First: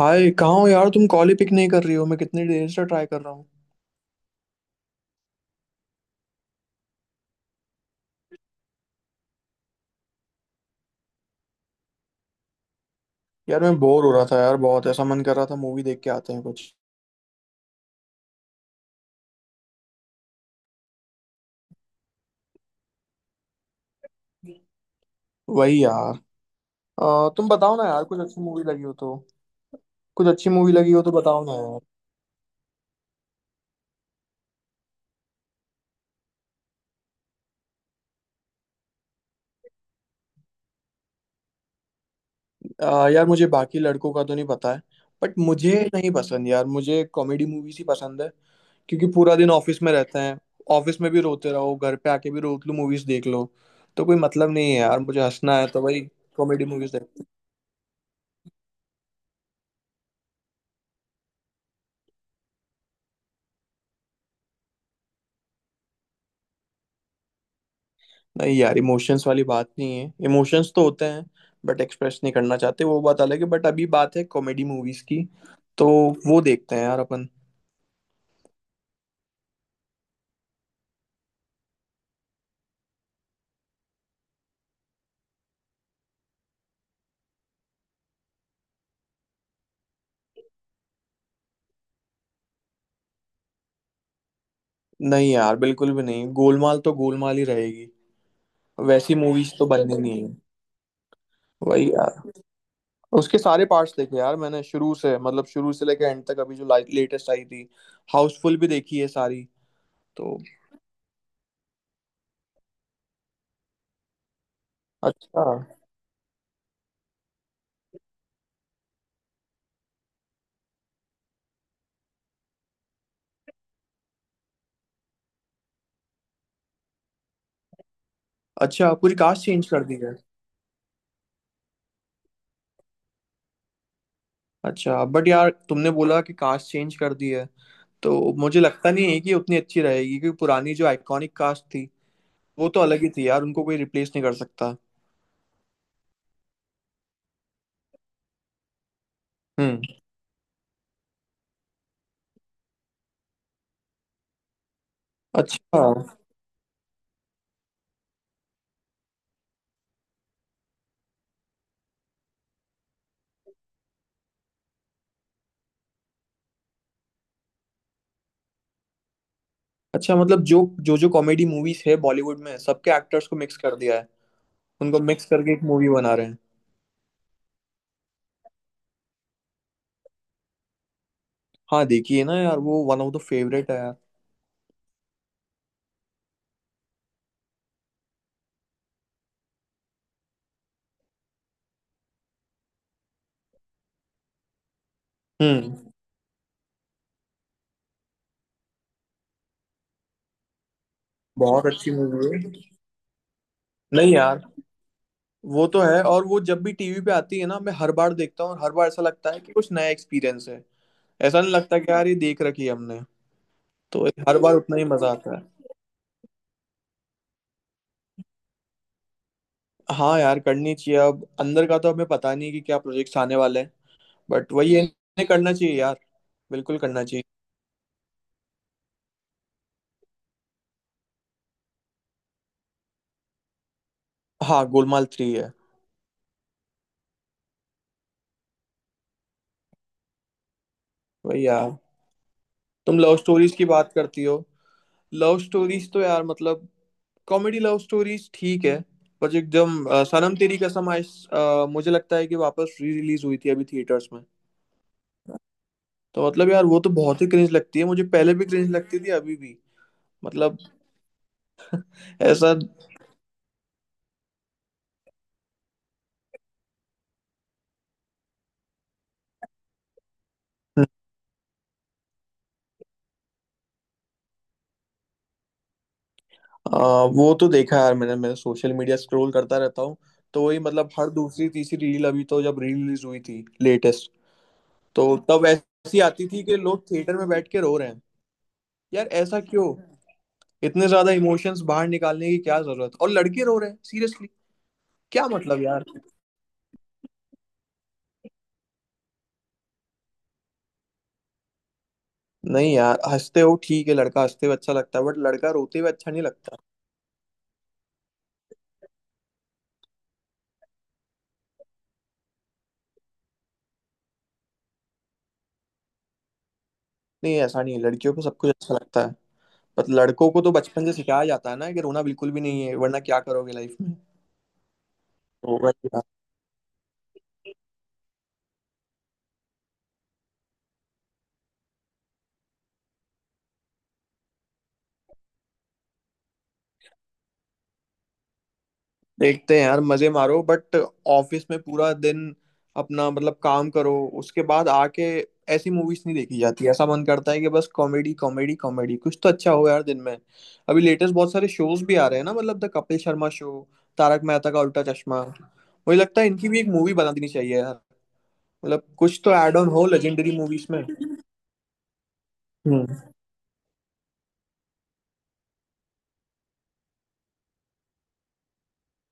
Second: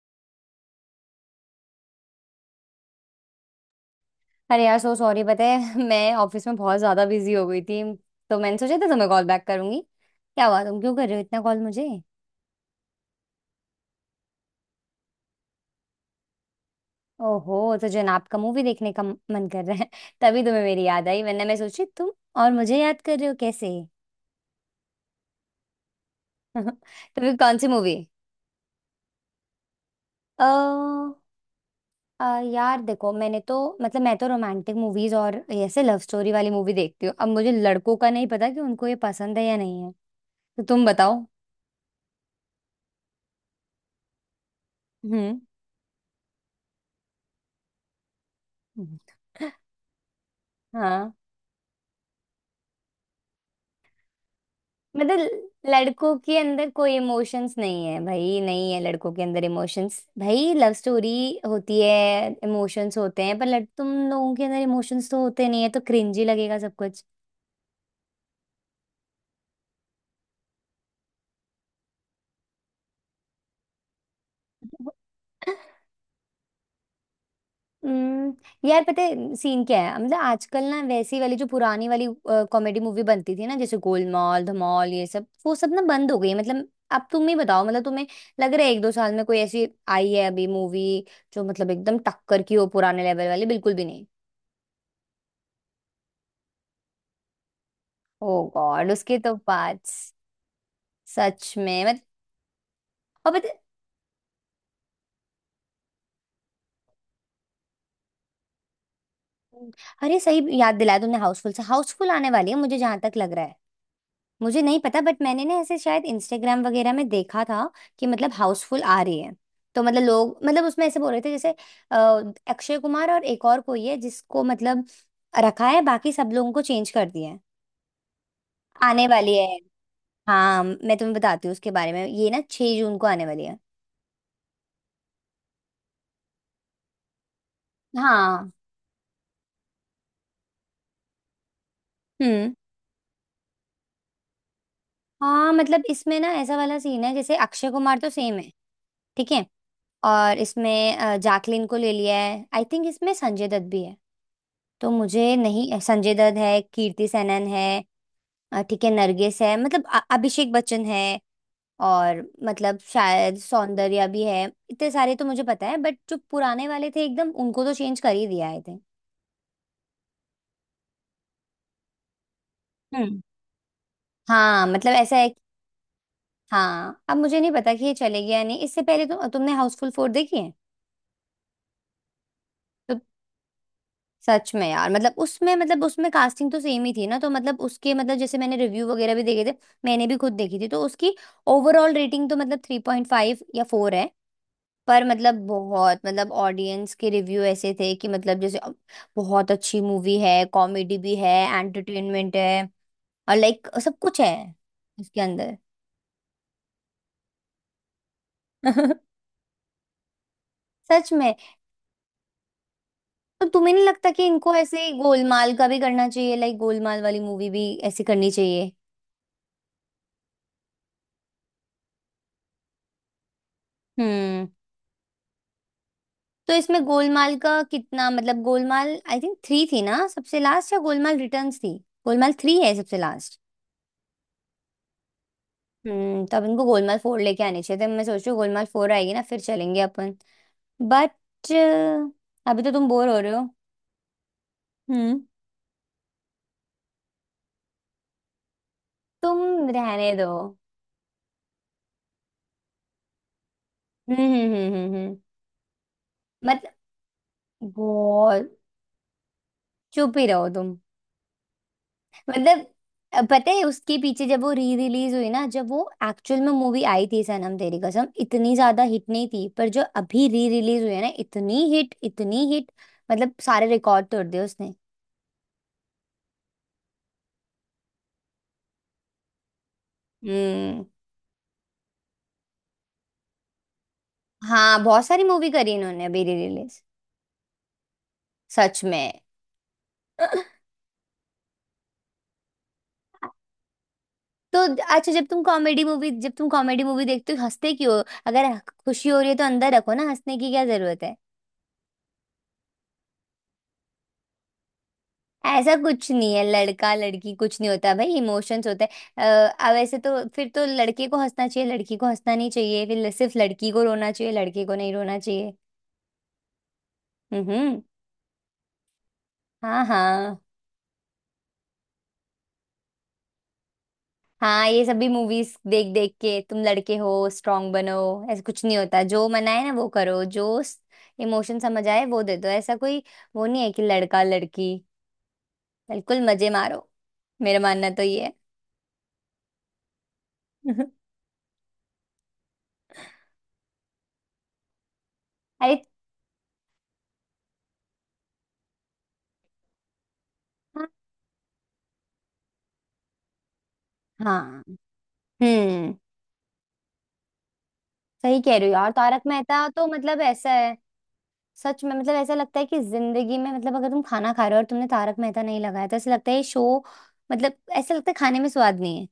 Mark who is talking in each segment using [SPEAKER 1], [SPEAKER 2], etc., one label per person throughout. [SPEAKER 1] हाय, कहाँ हो यार? तुम कॉल ही पिक नहीं कर रही हो। मैं कितनी देर से ट्राई कर रहा हूँ।
[SPEAKER 2] अरे यार सो सॉरी पता है मैं ऑफिस में बहुत ज्यादा बिजी हो गई थी। तो मैंने सोचा था तुम्हें कॉल बैक करूंगी। क्या हुआ तुम क्यों कर रहे हो इतना कॉल मुझे?
[SPEAKER 1] यार मैं बोर हो रहा था यार, बहुत ऐसा मन कर रहा था मूवी देख के आते हैं कुछ।
[SPEAKER 2] ओहो तो जनाब का मूवी देखने का मन कर रहा है तभी तुम्हें मेरी याद आई वरना मैं सोची तुम और मुझे याद कर रहे हो कैसे।
[SPEAKER 1] वही यार।
[SPEAKER 2] तुम्हें
[SPEAKER 1] तुम
[SPEAKER 2] कौन सी
[SPEAKER 1] बताओ ना
[SPEAKER 2] मूवी?
[SPEAKER 1] यार, कुछ अच्छी मूवी लगी हो तो। कुछ अच्छी मूवी लगी हो तो
[SPEAKER 2] अ
[SPEAKER 1] बताओ ना यार।
[SPEAKER 2] अ, यार देखो मैंने तो मतलब मैं तो रोमांटिक मूवीज और ऐसे लव स्टोरी वाली मूवी देखती हूँ। अब मुझे लड़कों का नहीं पता कि उनको ये पसंद है या नहीं है। तो तुम बताओ।
[SPEAKER 1] यार मुझे बाकी लड़कों का तो नहीं पता है। बट
[SPEAKER 2] हम्म।
[SPEAKER 1] मुझे नहीं पसंद यार, मुझे कॉमेडी मूवीज ही पसंद है। क्योंकि पूरा दिन ऑफिस में रहते हैं। ऑफिस में
[SPEAKER 2] हाँ
[SPEAKER 1] भी रोते रहो, घर पे आके भी रोत लो मूवीज देख लो। तो कोई मतलब नहीं है यार, मुझे
[SPEAKER 2] मतलब
[SPEAKER 1] हंसना है तो भाई।
[SPEAKER 2] लड़कों के
[SPEAKER 1] कॉमेडी
[SPEAKER 2] अंदर कोई
[SPEAKER 1] मूवीज।
[SPEAKER 2] इमोशंस नहीं है भाई, नहीं है लड़कों के अंदर इमोशंस भाई। लव स्टोरी होती है, इमोशंस होते हैं पर लड़ तुम लोगों के अंदर इमोशंस तो होते नहीं है तो क्रिंजी लगेगा सब कुछ।
[SPEAKER 1] नहीं यार इमोशंस वाली बात नहीं है, इमोशंस तो होते हैं। बट एक्सप्रेस नहीं करना चाहते वो बात अलग है, बट अभी बात है कॉमेडी मूवीज की। तो वो देखते हैं यार अपन।
[SPEAKER 2] हम्म। यार पता है सीन क्या है, मतलब आजकल ना वैसी वाली जो पुरानी वाली कॉमेडी मूवी बनती थी ना जैसे गोलमाल धमाल ये सब वो सब ना बंद हो गई है। मतलब अब तुम ही बताओ, मतलब तुम्हें लग रहा है एक दो साल में कोई ऐसी आई है अभी मूवी जो मतलब एकदम टक्कर की हो पुराने लेवल वाली? बिल्कुल भी नहीं।
[SPEAKER 1] नहीं यार बिल्कुल भी नहीं, गोलमाल तो गोलमाल ही रहेगी।
[SPEAKER 2] ओ गॉड
[SPEAKER 1] वैसी
[SPEAKER 2] उसके तो
[SPEAKER 1] मूवीज तो बननी
[SPEAKER 2] पार्ट्स
[SPEAKER 1] नहीं है।
[SPEAKER 2] सच में
[SPEAKER 1] वही
[SPEAKER 2] मत।
[SPEAKER 1] यार।
[SPEAKER 2] और
[SPEAKER 1] उसके
[SPEAKER 2] पता?
[SPEAKER 1] सारे पार्ट्स देखे यार मैंने, शुरू से मतलब शुरू से लेके एंड तक, अभी जो लेटेस्ट आई थी हाउसफुल, भी देखी है सारी।
[SPEAKER 2] अरे
[SPEAKER 1] तो
[SPEAKER 2] सही याद दिलाया तुमने हाउसफुल से, हाउसफुल आने वाली है मुझे जहां तक लग रहा है। मुझे नहीं पता बट
[SPEAKER 1] अच्छा।
[SPEAKER 2] मैंने ना ऐसे शायद इंस्टाग्राम वगैरह में देखा था कि मतलब हाउसफुल आ रही है। तो मतलब लोग मतलब उसमें ऐसे बोल रहे थे जैसे अ, अक्षय कुमार और एक और कोई है जिसको मतलब रखा है, बाकी सब लोगों को चेंज कर दिया है,
[SPEAKER 1] अच्छा,
[SPEAKER 2] आने
[SPEAKER 1] पूरी
[SPEAKER 2] वाली
[SPEAKER 1] कास्ट
[SPEAKER 2] है।
[SPEAKER 1] चेंज कर दी है?
[SPEAKER 2] हाँ मैं तुम्हें बताती हूँ उसके बारे में, ये ना 6 जून को आने वाली है।
[SPEAKER 1] अच्छा बट यार तुमने बोला कि कास्ट चेंज कर दी है, तो
[SPEAKER 2] हाँ।
[SPEAKER 1] मुझे लगता नहीं है कि उतनी अच्छी रहेगी, क्योंकि पुरानी जो आइकॉनिक कास्ट थी
[SPEAKER 2] हम्म।
[SPEAKER 1] वो तो अलग ही थी यार, उनको कोई रिप्लेस नहीं कर सकता।
[SPEAKER 2] हाँ मतलब इसमें ना ऐसा वाला सीन है, जैसे अक्षय कुमार तो सेम है। ठीक है,
[SPEAKER 1] हम्म।
[SPEAKER 2] और इसमें जैकलिन को ले लिया है, आई थिंक इसमें संजय दत्त भी है। तो मुझे नहीं,
[SPEAKER 1] अच्छा।
[SPEAKER 2] संजय दत्त है, कीर्ति सेनन है। ठीक है, नरगिस है, मतलब अभिषेक बच्चन है और मतलब शायद सौंदर्या भी है। इतने सारे तो मुझे पता है बट जो पुराने वाले थे एकदम उनको तो चेंज कर ही दिया आई थिंक।
[SPEAKER 1] अच्छा, मतलब जो जो जो कॉमेडी मूवीज है बॉलीवुड में सबके
[SPEAKER 2] हम्म।
[SPEAKER 1] एक्टर्स को मिक्स कर दिया है।
[SPEAKER 2] हाँ मतलब
[SPEAKER 1] उनको
[SPEAKER 2] ऐसा
[SPEAKER 1] मिक्स
[SPEAKER 2] है।
[SPEAKER 1] करके एक मूवी बना रहे हैं।
[SPEAKER 2] हाँ अब मुझे नहीं पता कि ये चलेगी या नहीं। इससे पहले तो तुमने हाउसफुल 4 देखी है
[SPEAKER 1] हाँ, देखिए ना यार, वो
[SPEAKER 2] तो
[SPEAKER 1] वन ऑफ द फेवरेट है यार।
[SPEAKER 2] सच में यार मतलब उसमें, मतलब उसमें कास्टिंग तो सेम ही थी ना तो मतलब उसके मतलब जैसे मैंने रिव्यू वगैरह भी देखे थे। मैंने भी खुद देखी थी तो उसकी ओवरऑल रेटिंग तो मतलब 3.5 या 4 है। पर मतलब
[SPEAKER 1] हम्म।
[SPEAKER 2] बहुत, मतलब ऑडियंस के रिव्यू ऐसे थे कि मतलब जैसे बहुत अच्छी मूवी है, कॉमेडी भी है,
[SPEAKER 1] बहुत अच्छी मूवी
[SPEAKER 2] एंटरटेनमेंट
[SPEAKER 1] है।
[SPEAKER 2] है और लाइक सब
[SPEAKER 1] नहीं
[SPEAKER 2] कुछ है
[SPEAKER 1] यार।
[SPEAKER 2] इसके अंदर।
[SPEAKER 1] वो तो है, और वो जब भी टीवी पे आती है ना मैं हर बार देखता हूँ, और हर बार ऐसा लगता है कि कुछ नया एक्सपीरियंस है।
[SPEAKER 2] सच में।
[SPEAKER 1] ऐसा नहीं लगता कि यार ये देख रखी है हमने।
[SPEAKER 2] तो तुम्हें नहीं
[SPEAKER 1] तो
[SPEAKER 2] लगता कि
[SPEAKER 1] हर बार
[SPEAKER 2] इनको
[SPEAKER 1] उतना ही
[SPEAKER 2] ऐसे
[SPEAKER 1] मजा आता है।
[SPEAKER 2] गोलमाल का भी करना चाहिए? लाइक गोलमाल वाली मूवी भी ऐसी करनी चाहिए।
[SPEAKER 1] हाँ यार करनी चाहिए, अब अंदर का तो हमें पता नहीं कि क्या प्रोजेक्ट्स आने वाले हैं।
[SPEAKER 2] हम्म।
[SPEAKER 1] बट वही है, इन्हें करना चाहिए यार।
[SPEAKER 2] तो
[SPEAKER 1] बिल्कुल
[SPEAKER 2] इसमें
[SPEAKER 1] करना चाहिए।
[SPEAKER 2] गोलमाल का कितना, मतलब गोलमाल आई थिंक 3 थी ना सबसे लास्ट, या गोलमाल रिटर्न्स थी। गोलमाल 3 है सबसे लास्ट।
[SPEAKER 1] हाँ, गोलमाल थ्री है।
[SPEAKER 2] हम्म। तब इनको गोलमाल 4 लेके आने चाहिए थे। मैं सोच रही हूँ गोलमाल फोर आएगी ना फिर चलेंगे अपन। बट
[SPEAKER 1] वही यार।
[SPEAKER 2] अभी तो तुम
[SPEAKER 1] तुम
[SPEAKER 2] बोर
[SPEAKER 1] लव
[SPEAKER 2] हो रहे हो।
[SPEAKER 1] स्टोरीज की बात करती हो।
[SPEAKER 2] हम्म।
[SPEAKER 1] लव स्टोरीज तो यार मतलब। कॉमेडी लव स्टोरीज ठीक है। बट
[SPEAKER 2] तुम
[SPEAKER 1] एकदम
[SPEAKER 2] रहने दो।
[SPEAKER 1] सनम तेरी कसम आई। मुझे लगता है कि वापस री रिलीज हुई थी अभी थिएटर्स
[SPEAKER 2] हम्म
[SPEAKER 1] में।
[SPEAKER 2] हम्म हम्म हम्म हम्म।
[SPEAKER 1] तो मतलब
[SPEAKER 2] मत,
[SPEAKER 1] यार वो तो बहुत ही क्रिंज लगती है मुझे, पहले भी
[SPEAKER 2] बहुत,
[SPEAKER 1] क्रिंज लगती थी अभी भी।
[SPEAKER 2] चुप ही रहो
[SPEAKER 1] मतलब
[SPEAKER 2] तुम।
[SPEAKER 1] ऐसा।
[SPEAKER 2] मतलब पता है उसके पीछे, जब वो री रिलीज हुई ना, जब वो एक्चुअल में मूवी आई थी सनम तेरी कसम, इतनी ज्यादा हिट नहीं थी पर जो अभी री रिलीज हुई है ना इतनी हिट, इतनी हिट, मतलब सारे रिकॉर्ड तोड़ दिए उसने।
[SPEAKER 1] आ, वो तो देखा है यार मैंने, मैं सोशल मीडिया स्क्रॉल करता रहता हूँ। तो वही,
[SPEAKER 2] हम्म।
[SPEAKER 1] मतलब हर दूसरी तीसरी रील अभी, तो जब रील रिलीज हुई थी लेटेस्ट।
[SPEAKER 2] हाँ बहुत
[SPEAKER 1] तो
[SPEAKER 2] सारी
[SPEAKER 1] तब
[SPEAKER 2] मूवी करी
[SPEAKER 1] ऐसी
[SPEAKER 2] इन्होंने अभी
[SPEAKER 1] आती
[SPEAKER 2] री
[SPEAKER 1] थी कि
[SPEAKER 2] रिलीज।
[SPEAKER 1] लोग थिएटर में बैठ के रो रहे हैं।
[SPEAKER 2] सच
[SPEAKER 1] यार
[SPEAKER 2] में।
[SPEAKER 1] ऐसा क्यों? इतने ज्यादा इमोशंस बाहर निकालने की क्या जरूरत, और लड़के रो रहे हैं सीरियसली।
[SPEAKER 2] तो अच्छा जब
[SPEAKER 1] क्या
[SPEAKER 2] तुम
[SPEAKER 1] मतलब
[SPEAKER 2] कॉमेडी
[SPEAKER 1] यार?
[SPEAKER 2] मूवी, जब तुम कॉमेडी मूवी देखते हो हंसते क्यों हो? अगर खुशी हो रही है तो अंदर रखो ना, हंसने की क्या जरूरत है।
[SPEAKER 1] नहीं यार, हंसते हो ठीक है, लड़का हंसते हुए अच्छा लगता है, बट लड़का
[SPEAKER 2] ऐसा
[SPEAKER 1] रोते हुए
[SPEAKER 2] कुछ
[SPEAKER 1] अच्छा नहीं
[SPEAKER 2] नहीं है
[SPEAKER 1] लगता।
[SPEAKER 2] लड़का लड़की कुछ नहीं होता भाई, इमोशंस होते हैं। अब ऐसे तो फिर तो लड़के को हंसना चाहिए, लड़की को हंसना नहीं चाहिए, फिर सिर्फ लड़की को रोना चाहिए, लड़के को नहीं रोना चाहिए।
[SPEAKER 1] नहीं ऐसा नहीं है,
[SPEAKER 2] हम्म।
[SPEAKER 1] लड़कियों को सब कुछ अच्छा लगता है।
[SPEAKER 2] हाँ
[SPEAKER 1] पर लड़कों
[SPEAKER 2] हाँ।
[SPEAKER 1] को तो बचपन से सिखाया जाता है ना कि रोना बिल्कुल भी नहीं है, वरना क्या करोगे लाइफ में।
[SPEAKER 2] हाँ ये सभी मूवीज
[SPEAKER 1] तो
[SPEAKER 2] देख
[SPEAKER 1] वही।
[SPEAKER 2] देख के, तुम लड़के हो स्ट्रांग बनो। ऐसा कुछ नहीं होता, जो मना है ना वो करो, जो इमोशन समझ आए वो दे दो, ऐसा कोई वो नहीं है कि लड़का लड़की, बिल्कुल मजे मारो। मेरा मानना तो ये है।
[SPEAKER 1] देखते हैं यार मजे मारो, बट ऑफिस में पूरा दिन अपना मतलब काम करो, उसके बाद आके ऐसी
[SPEAKER 2] अरे,
[SPEAKER 1] मूवीज नहीं देखी जाती। ऐसा मन करता है कि बस कॉमेडी कॉमेडी कॉमेडी, कुछ तो अच्छा हो यार दिन में। अभी
[SPEAKER 2] हाँ
[SPEAKER 1] लेटेस्ट बहुत सारे शोज भी आ रहे हैं ना, मतलब द कपिल शर्मा शो, तारक मेहता का
[SPEAKER 2] हाँ,
[SPEAKER 1] उल्टा चश्मा,
[SPEAKER 2] हम्म
[SPEAKER 1] मुझे लगता है इनकी भी एक मूवी बना देनी चाहिए यार।
[SPEAKER 2] सही कह रही हो
[SPEAKER 1] मतलब
[SPEAKER 2] यार। तारक
[SPEAKER 1] कुछ तो ऐड
[SPEAKER 2] मेहता
[SPEAKER 1] ऑन
[SPEAKER 2] तो
[SPEAKER 1] हो
[SPEAKER 2] मतलब
[SPEAKER 1] लेजेंडरी
[SPEAKER 2] ऐसा
[SPEAKER 1] मूवीज
[SPEAKER 2] है,
[SPEAKER 1] में।
[SPEAKER 2] सच में मतलब ऐसा लगता है कि
[SPEAKER 1] हम्म।
[SPEAKER 2] जिंदगी में, मतलब अगर तुम खाना खा रहे हो और तुमने तारक मेहता नहीं लगाया तो ऐसा लगता है ये शो, मतलब ऐसा लगता है खाने में स्वाद नहीं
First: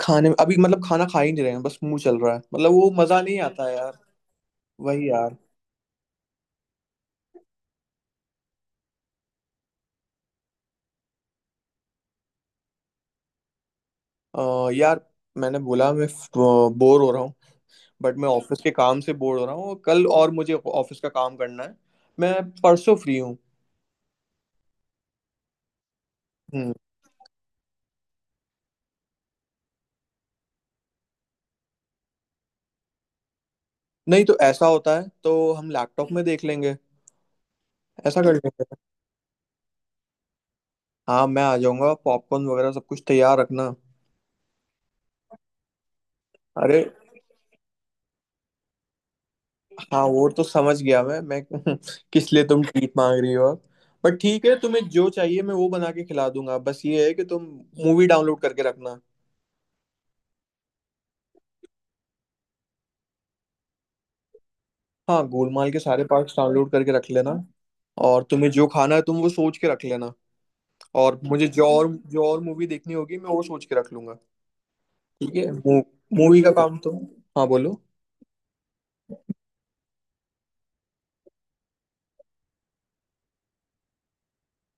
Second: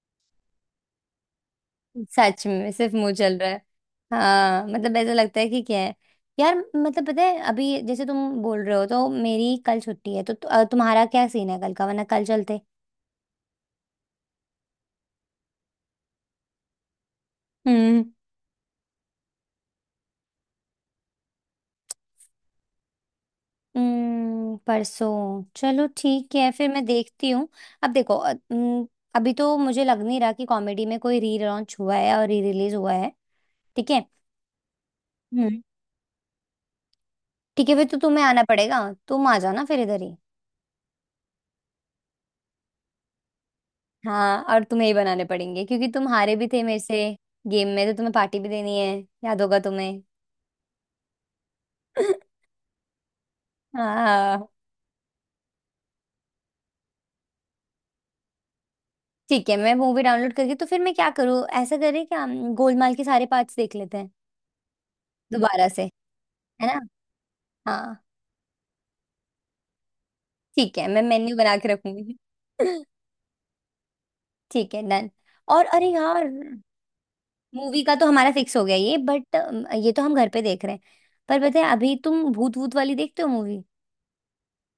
[SPEAKER 1] खाने में अभी मतलब खाना खा ही नहीं रहे हैं, बस मुंह
[SPEAKER 2] है।
[SPEAKER 1] चल रहा है,
[SPEAKER 2] सच
[SPEAKER 1] मतलब
[SPEAKER 2] में
[SPEAKER 1] वो
[SPEAKER 2] सिर्फ मुंह
[SPEAKER 1] मजा
[SPEAKER 2] चल
[SPEAKER 1] नहीं
[SPEAKER 2] रहा है।
[SPEAKER 1] आता है यार।
[SPEAKER 2] हाँ मतलब
[SPEAKER 1] वही
[SPEAKER 2] ऐसा
[SPEAKER 1] यार।
[SPEAKER 2] लगता है कि क्या है। यार मतलब पता है अभी जैसे तुम बोल रहे हो, तो मेरी कल छुट्टी है तो तुम्हारा क्या सीन है कल का, वरना कल चलते।
[SPEAKER 1] यार मैंने बोला मैं बोर हो रहा हूँ,
[SPEAKER 2] हम्म।
[SPEAKER 1] बट मैं ऑफिस के काम से बोर हो रहा हूँ, कल और मुझे ऑफिस का काम करना है। मैं परसों फ्री हूँ।
[SPEAKER 2] परसों चलो ठीक है फिर,
[SPEAKER 1] हम्म।
[SPEAKER 2] मैं देखती हूँ। अब देखो, अभी तो मुझे लग नहीं रहा कि कॉमेडी में कोई री लॉन्च हुआ है और री रिलीज हुआ है। ठीक है।
[SPEAKER 1] नहीं तो ऐसा होता है तो
[SPEAKER 2] हम्म।
[SPEAKER 1] हम लैपटॉप में देख लेंगे।
[SPEAKER 2] ठीक है फिर तो
[SPEAKER 1] ऐसा
[SPEAKER 2] तुम्हें
[SPEAKER 1] कर
[SPEAKER 2] आना
[SPEAKER 1] लेंगे।
[SPEAKER 2] पड़ेगा। तुम आ जाना फिर इधर ही।
[SPEAKER 1] हाँ मैं आ जाऊंगा, पॉपकॉर्न वगैरह सब कुछ तैयार रखना।
[SPEAKER 2] हाँ और तुम्हें ही बनाने पड़ेंगे क्योंकि तुम हारे भी थे
[SPEAKER 1] अरे
[SPEAKER 2] मेरे से गेम में, तो तुम्हें पार्टी भी देनी है, याद होगा तुम्हें।
[SPEAKER 1] हाँ वो तो समझ गया मैं किस लिए तुम ट्रीट मांग रही हो अब? बट ठीक
[SPEAKER 2] हाँ
[SPEAKER 1] है, तुम्हें जो चाहिए मैं वो बना के खिला दूंगा, बस ये है कि तुम मूवी डाउनलोड करके रखना।
[SPEAKER 2] ठीक है, मैं मूवी डाउनलोड करके, तो फिर मैं क्या करूँ, ऐसा करें क्या, हम गोलमाल के सारे पार्ट्स देख लेते हैं
[SPEAKER 1] हाँ
[SPEAKER 2] दोबारा
[SPEAKER 1] गोलमाल के
[SPEAKER 2] से,
[SPEAKER 1] सारे पार्ट्स
[SPEAKER 2] है
[SPEAKER 1] डाउनलोड
[SPEAKER 2] ना?
[SPEAKER 1] करके रख लेना।
[SPEAKER 2] हाँ
[SPEAKER 1] और तुम्हें जो खाना है तुम वो सोच के रख लेना।
[SPEAKER 2] ठीक है, मैं
[SPEAKER 1] और
[SPEAKER 2] मेन्यू
[SPEAKER 1] मुझे
[SPEAKER 2] बना
[SPEAKER 1] जो
[SPEAKER 2] के
[SPEAKER 1] और
[SPEAKER 2] रखूंगी।
[SPEAKER 1] जो और मूवी देखनी होगी मैं वो सोच के रख लूंगा।
[SPEAKER 2] ठीक है डन।
[SPEAKER 1] ठीक है।
[SPEAKER 2] और अरे यार
[SPEAKER 1] मूवी का काम तो। हाँ बोलो।
[SPEAKER 2] मूवी का तो हमारा फिक्स हो गया ये, बट ये तो हम घर पे देख रहे हैं। पर पता है अभी तुम भूत भूत वाली देखते हो मूवी?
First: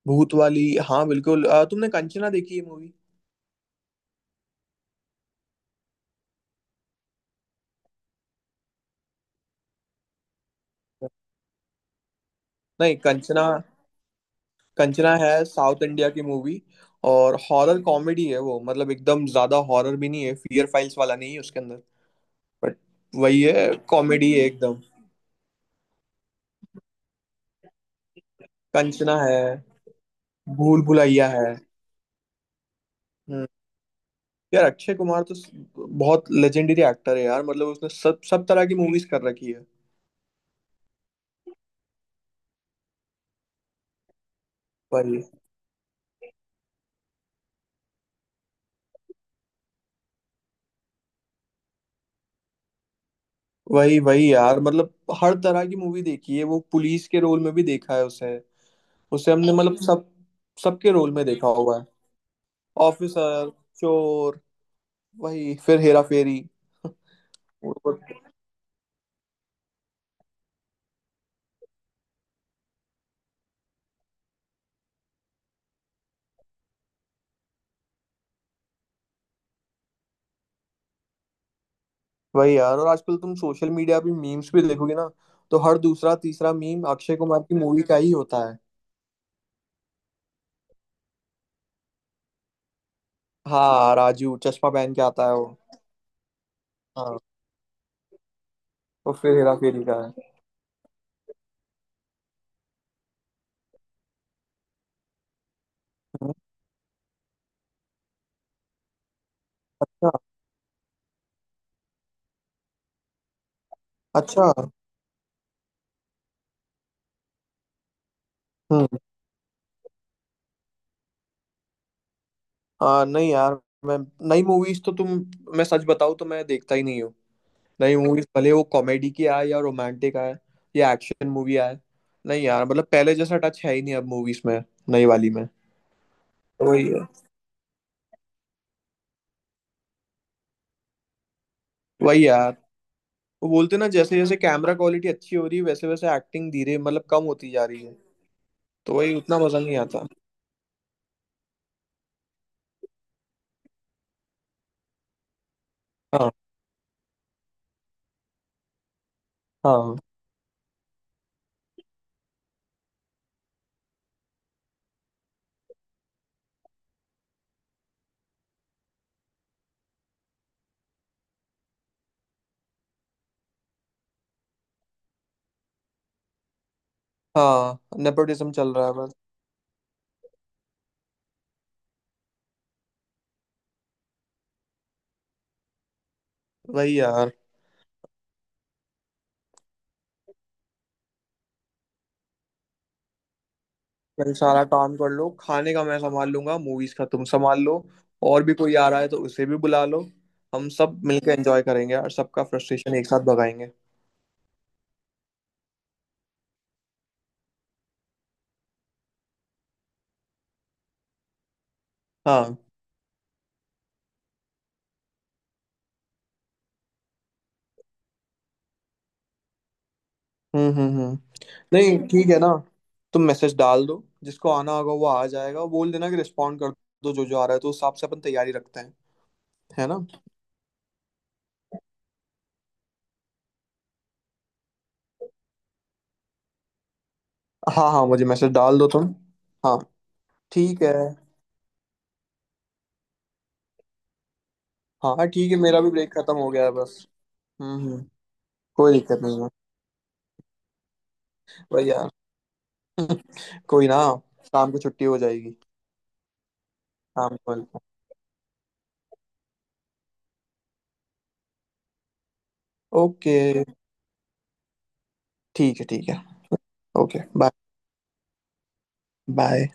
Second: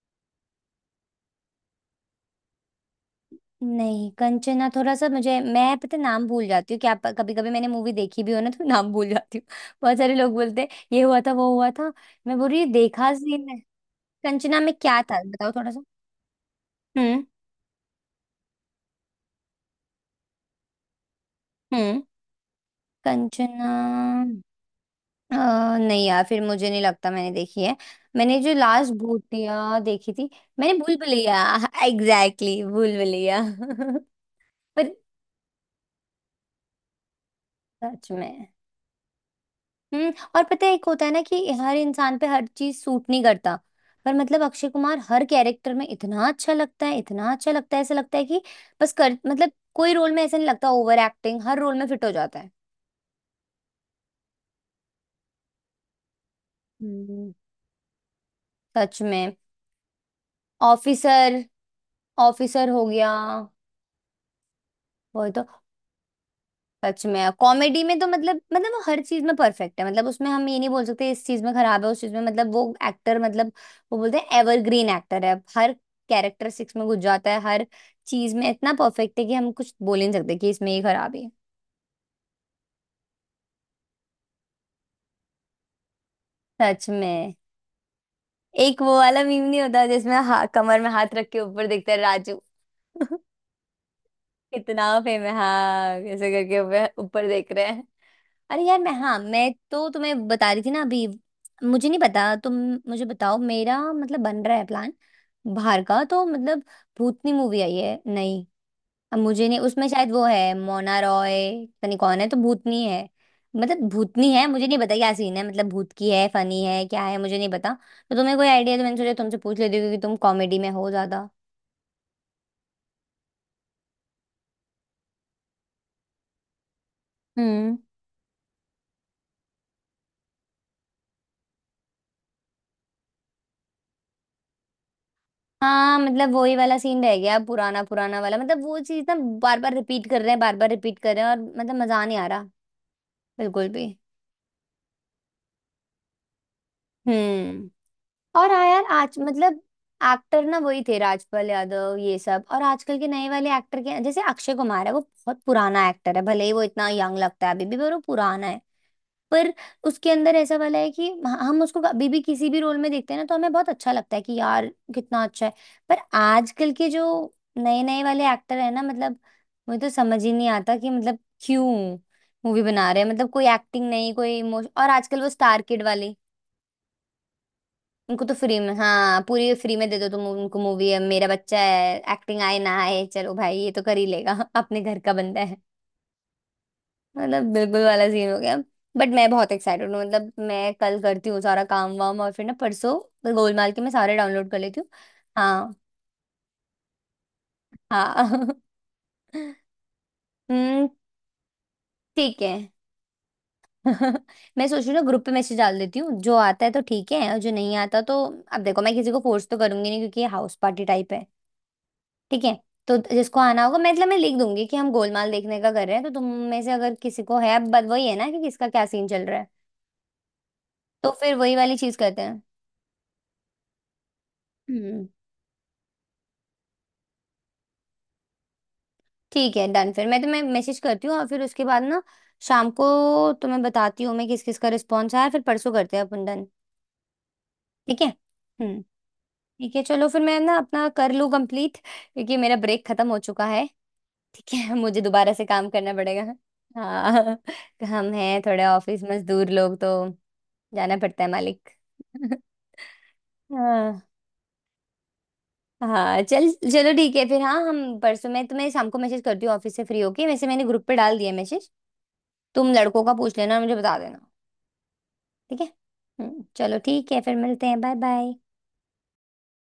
[SPEAKER 1] भूत वाली? हाँ बिल्कुल। तुमने कंचना देखी है मूवी?
[SPEAKER 2] नहीं कंचना, थोड़ा सा, मुझे, मैं पता है नाम भूल जाती हूँ क्या कभी कभी, मैंने मूवी देखी भी हो ना तो नाम भूल जाती हूँ। बहुत सारे लोग बोलते हैं ये हुआ था, वो हुआ था, मैं बोल रही हूँ,
[SPEAKER 1] नहीं
[SPEAKER 2] देखा
[SPEAKER 1] कंचना।
[SPEAKER 2] सीन है। कंचना में क्या
[SPEAKER 1] कंचना
[SPEAKER 2] था
[SPEAKER 1] है
[SPEAKER 2] बताओ थोड़ा सा।
[SPEAKER 1] साउथ इंडिया की मूवी।
[SPEAKER 2] हम्म
[SPEAKER 1] और हॉरर कॉमेडी है वो, मतलब एकदम ज्यादा हॉरर भी नहीं है, फियर फाइल्स वाला नहीं है उसके अंदर।
[SPEAKER 2] हम्म।
[SPEAKER 1] बट वही
[SPEAKER 2] कंचना?
[SPEAKER 1] है, कॉमेडी है एकदम।
[SPEAKER 2] अ, नहीं यार फिर मुझे नहीं लगता मैंने देखी है। मैंने जो लास्ट
[SPEAKER 1] कंचना है।
[SPEAKER 2] भूतिया देखी थी, मैंने
[SPEAKER 1] भूल
[SPEAKER 2] भूल
[SPEAKER 1] भुलैया
[SPEAKER 2] भुलैया
[SPEAKER 1] है।
[SPEAKER 2] एग्जैक्टली exactly, भूल भुलैया
[SPEAKER 1] हम्म। यार
[SPEAKER 2] पर
[SPEAKER 1] अक्षय कुमार तो बहुत लेजेंडरी एक्टर है यार, मतलब उसने
[SPEAKER 2] सच
[SPEAKER 1] सब सब
[SPEAKER 2] में।
[SPEAKER 1] तरह की मूवीज कर रखी है।
[SPEAKER 2] हम्म। और पता है एक होता है ना कि हर इंसान पे हर चीज सूट नहीं करता, पर मतलब अक्षय कुमार
[SPEAKER 1] भाई।
[SPEAKER 2] हर कैरेक्टर में इतना अच्छा लगता है, इतना अच्छा लगता है, ऐसा लगता है कि बस कर, मतलब कोई रोल में ऐसा नहीं लगता ओवर एक्टिंग, हर रोल में फिट हो जाता है।
[SPEAKER 1] वही वही यार, मतलब हर तरह की मूवी देखी है, वो पुलिस के
[SPEAKER 2] हम्म।
[SPEAKER 1] रोल में भी देखा है उसे।
[SPEAKER 2] सच
[SPEAKER 1] उसे
[SPEAKER 2] में।
[SPEAKER 1] हमने मतलब सब, सबके रोल में
[SPEAKER 2] ऑफिसर।
[SPEAKER 1] देखा हुआ है।
[SPEAKER 2] ऑफिसर हो गया
[SPEAKER 1] ऑफिसर। चोर।
[SPEAKER 2] वो तो।
[SPEAKER 1] वही फिर हेरा फेरी।
[SPEAKER 2] सच में कॉमेडी में
[SPEAKER 1] और।
[SPEAKER 2] तो मतलब वो हर चीज में परफेक्ट है, मतलब उसमें हम ये नहीं बोल सकते इस चीज में खराब है, उस चीज में, मतलब वो एक्टर, मतलब वो बोलते हैं एवरग्रीन एक्टर है, हर कैरेक्टरिस्टिक्स में घुस जाता है, हर चीज में इतना परफेक्ट है कि हम कुछ बोल ही नहीं सकते कि इसमें ये खराब है।
[SPEAKER 1] वही यार, और आजकल तुम सोशल मीडिया पे मीम्स भी देखोगे ना, तो हर दूसरा तीसरा मीम
[SPEAKER 2] सच
[SPEAKER 1] अक्षय
[SPEAKER 2] में।
[SPEAKER 1] कुमार की मूवी का ही होता है।
[SPEAKER 2] एक वो वाला मीम नहीं होता जिसमें कमर में हाथ रख के ऊपर देखता है राजू।
[SPEAKER 1] हाँ राजू चश्मा
[SPEAKER 2] कितना
[SPEAKER 1] पहन के
[SPEAKER 2] फेम
[SPEAKER 1] आता
[SPEAKER 2] है,
[SPEAKER 1] है वो।
[SPEAKER 2] हाँ ऐसे करके ऊपर
[SPEAKER 1] हाँ।
[SPEAKER 2] ऊपर देख रहे हैं। अरे यार मैं,
[SPEAKER 1] और
[SPEAKER 2] हाँ
[SPEAKER 1] फिर
[SPEAKER 2] मैं
[SPEAKER 1] हेरा फेरी
[SPEAKER 2] तो
[SPEAKER 1] का
[SPEAKER 2] तुम्हें
[SPEAKER 1] है।
[SPEAKER 2] बता रही थी ना अभी। मुझे नहीं पता तुम, मुझे बताओ, मेरा मतलब बन रहा है प्लान बाहर का, तो मतलब भूतनी मूवी आई है नहीं, अब मुझे नहीं, उसमें
[SPEAKER 1] अच्छा।
[SPEAKER 2] शायद वो है मोना रॉय, पता नहीं कौन है, तो भूतनी है, मतलब भूतनी
[SPEAKER 1] अच्छा।
[SPEAKER 2] है, मुझे नहीं पता क्या सीन है, मतलब भूत की है, फनी है, क्या है मुझे नहीं पता। तो तुम्हें कोई आइडिया है, तो मैंने
[SPEAKER 1] हम्म।
[SPEAKER 2] सोचा तुमसे पूछ लेती हूँ क्योंकि तुम कॉमेडी में हो ज्यादा।
[SPEAKER 1] नहीं यार मैं, नई मूवीज तो तुम, मैं सच बताऊं तो मैं देखता ही नहीं हूँ।
[SPEAKER 2] हम्म।
[SPEAKER 1] नई मूवीज, भले वो कॉमेडी की आए या रोमांटिक आए या एक्शन मूवी आए, नहीं यार मतलब पहले जैसा टच है ही नहीं अब मूवीज में, नई वाली में।
[SPEAKER 2] हाँ मतलब वही वाला
[SPEAKER 1] वही
[SPEAKER 2] सीन
[SPEAKER 1] है।
[SPEAKER 2] रह गया, पुराना पुराना वाला, मतलब वो चीज ना, बार बार रिपीट कर रहे हैं, बार बार रिपीट कर रहे हैं, और मतलब मजा नहीं आ
[SPEAKER 1] वही
[SPEAKER 2] रहा
[SPEAKER 1] यार। वो
[SPEAKER 2] बिल्कुल
[SPEAKER 1] बोलते
[SPEAKER 2] भी।
[SPEAKER 1] ना, जैसे जैसे कैमरा क्वालिटी अच्छी हो रही है वैसे वैसे एक्टिंग धीरे मतलब कम होती जा
[SPEAKER 2] हम्म।
[SPEAKER 1] रही है।
[SPEAKER 2] और हाँ यार
[SPEAKER 1] तो वही,
[SPEAKER 2] आज
[SPEAKER 1] उतना मजा
[SPEAKER 2] मतलब
[SPEAKER 1] नहीं आता।
[SPEAKER 2] एक्टर ना वही थे राजपाल यादव ये सब, और आजकल के नए वाले एक्टर के जैसे अक्षय कुमार है, वो बहुत पुराना एक्टर है,
[SPEAKER 1] हाँ।
[SPEAKER 2] भले ही वो इतना यंग लगता है अभी भी, पर वो पुराना है। पर
[SPEAKER 1] हाँ।
[SPEAKER 2] उसके अंदर ऐसा वाला है कि हम उसको अभी भी किसी भी रोल में देखते हैं ना तो हमें बहुत अच्छा लगता है कि यार कितना अच्छा है। पर आजकल के जो नए नए वाले एक्टर है ना, मतलब मुझे तो समझ ही नहीं आता कि मतलब क्यों मूवी बना रहे हैं, मतलब कोई एक्टिंग नहीं, कोई इमोशन, और आजकल वो स्टार किड वाली,
[SPEAKER 1] हाँ
[SPEAKER 2] उनको तो
[SPEAKER 1] नेपोटिज्म
[SPEAKER 2] फ्री
[SPEAKER 1] चल
[SPEAKER 2] में,
[SPEAKER 1] रहा है बस।
[SPEAKER 2] हाँ पूरी फ्री में दे दो तुम उनको मूवी, है मेरा बच्चा है, एक्टिंग आए ना आए, चलो भाई ये तो कर ही लेगा अपने घर का बंदा,
[SPEAKER 1] वही यार।
[SPEAKER 2] मतलब बिल्कुल वाला सीन हो गया। बट मैं बहुत एक्साइटेड हूँ, मतलब मैं कल करती हूँ सारा काम वाम, और फिर ना परसों गोलमाल के मैं सारे
[SPEAKER 1] भाई
[SPEAKER 2] डाउनलोड कर
[SPEAKER 1] सारा
[SPEAKER 2] लेती हूँ।
[SPEAKER 1] काम कर लो, खाने
[SPEAKER 2] हाँ।
[SPEAKER 1] का मैं संभाल लूंगा, मूवीज का तुम संभाल लो। और
[SPEAKER 2] हाँ
[SPEAKER 1] भी कोई आ रहा है तो उसे भी बुला लो। हम
[SPEAKER 2] हम्म।
[SPEAKER 1] सब मिलकर एंजॉय करेंगे और
[SPEAKER 2] ठीक
[SPEAKER 1] सबका
[SPEAKER 2] है
[SPEAKER 1] फ्रस्ट्रेशन एक साथ भगाएंगे।
[SPEAKER 2] मैं सोच रही हूँ ना ग्रुप पे मैसेज डाल देती हूँ, जो आता है तो ठीक है और जो नहीं आता तो, अब देखो मैं किसी को फोर्स तो करूंगी नहीं क्योंकि ये हाउस पार्टी टाइप है। ठीक है।
[SPEAKER 1] हाँ।
[SPEAKER 2] तो जिसको आना होगा, मैं मतलब मैं लिख दूंगी कि हम गोलमाल देखने का कर रहे हैं, तो तुम में से अगर किसी को है, अब बात वही है ना कि किसका क्या सीन चल रहा है, तो
[SPEAKER 1] हम्म।
[SPEAKER 2] फिर वही वाली चीज
[SPEAKER 1] नहीं
[SPEAKER 2] करते
[SPEAKER 1] ठीक है ना। तुम मैसेज डाल दो, जिसको आना होगा वो
[SPEAKER 2] हैं।
[SPEAKER 1] आ जाएगा। बोल देना कि रिस्पॉन्ड कर दो, जो जो आ रहा है तो उस हिसाब से अपन तैयारी रखते हैं।
[SPEAKER 2] ठीक है
[SPEAKER 1] है
[SPEAKER 2] डन,
[SPEAKER 1] ना?
[SPEAKER 2] फिर मैं तुम्हें मैसेज करती हूँ और फिर उसके बाद ना शाम को तुम्हें बताती हूँ मैं किस किस का रिस्पॉन्स आया, फिर परसों करते हैं अपन। डन।
[SPEAKER 1] हाँ
[SPEAKER 2] ठीक
[SPEAKER 1] हाँ
[SPEAKER 2] है।
[SPEAKER 1] मुझे मैसेज डाल
[SPEAKER 2] हम्म।
[SPEAKER 1] दो तुम।
[SPEAKER 2] ठीक
[SPEAKER 1] हाँ।
[SPEAKER 2] है चलो, फिर मैं ना
[SPEAKER 1] ठीक
[SPEAKER 2] अपना
[SPEAKER 1] है।
[SPEAKER 2] कर लूँ कंप्लीट क्योंकि मेरा ब्रेक खत्म हो चुका है। ठीक है मुझे
[SPEAKER 1] हाँ हाँ,
[SPEAKER 2] दोबारा से
[SPEAKER 1] ठीक है,
[SPEAKER 2] काम
[SPEAKER 1] मेरा भी
[SPEAKER 2] करना
[SPEAKER 1] ब्रेक
[SPEAKER 2] पड़ेगा।
[SPEAKER 1] खत्म हो गया है बस।
[SPEAKER 2] हाँ।
[SPEAKER 1] हम्म।
[SPEAKER 2] हम हैं थोड़े
[SPEAKER 1] कोई
[SPEAKER 2] ऑफिस
[SPEAKER 1] दिक्कत नहीं है।
[SPEAKER 2] मजदूर लोग तो, जाना पड़ता है मालिक।
[SPEAKER 1] भाई यार। कोई ना।
[SPEAKER 2] हाँ।
[SPEAKER 1] शाम को छुट्टी हो जाएगी।
[SPEAKER 2] हाँ चल चलो ठीक है
[SPEAKER 1] शाम
[SPEAKER 2] फिर, हाँ
[SPEAKER 1] को मिलते
[SPEAKER 2] हम परसों, मैं तुम्हें शाम को मैसेज करती हूँ ऑफिस से फ्री होके, वैसे मैंने ग्रुप पे डाल दिया मैसेज। तुम
[SPEAKER 1] हैं।
[SPEAKER 2] लड़कों का पूछ
[SPEAKER 1] ओके।
[SPEAKER 2] लेना और मुझे बता देना। ठीक है।
[SPEAKER 1] ठीक है ठीक है।
[SPEAKER 2] चलो ठीक
[SPEAKER 1] ओके
[SPEAKER 2] है फिर
[SPEAKER 1] बाय।
[SPEAKER 2] मिलते हैं, बाय बाय।
[SPEAKER 1] बाय।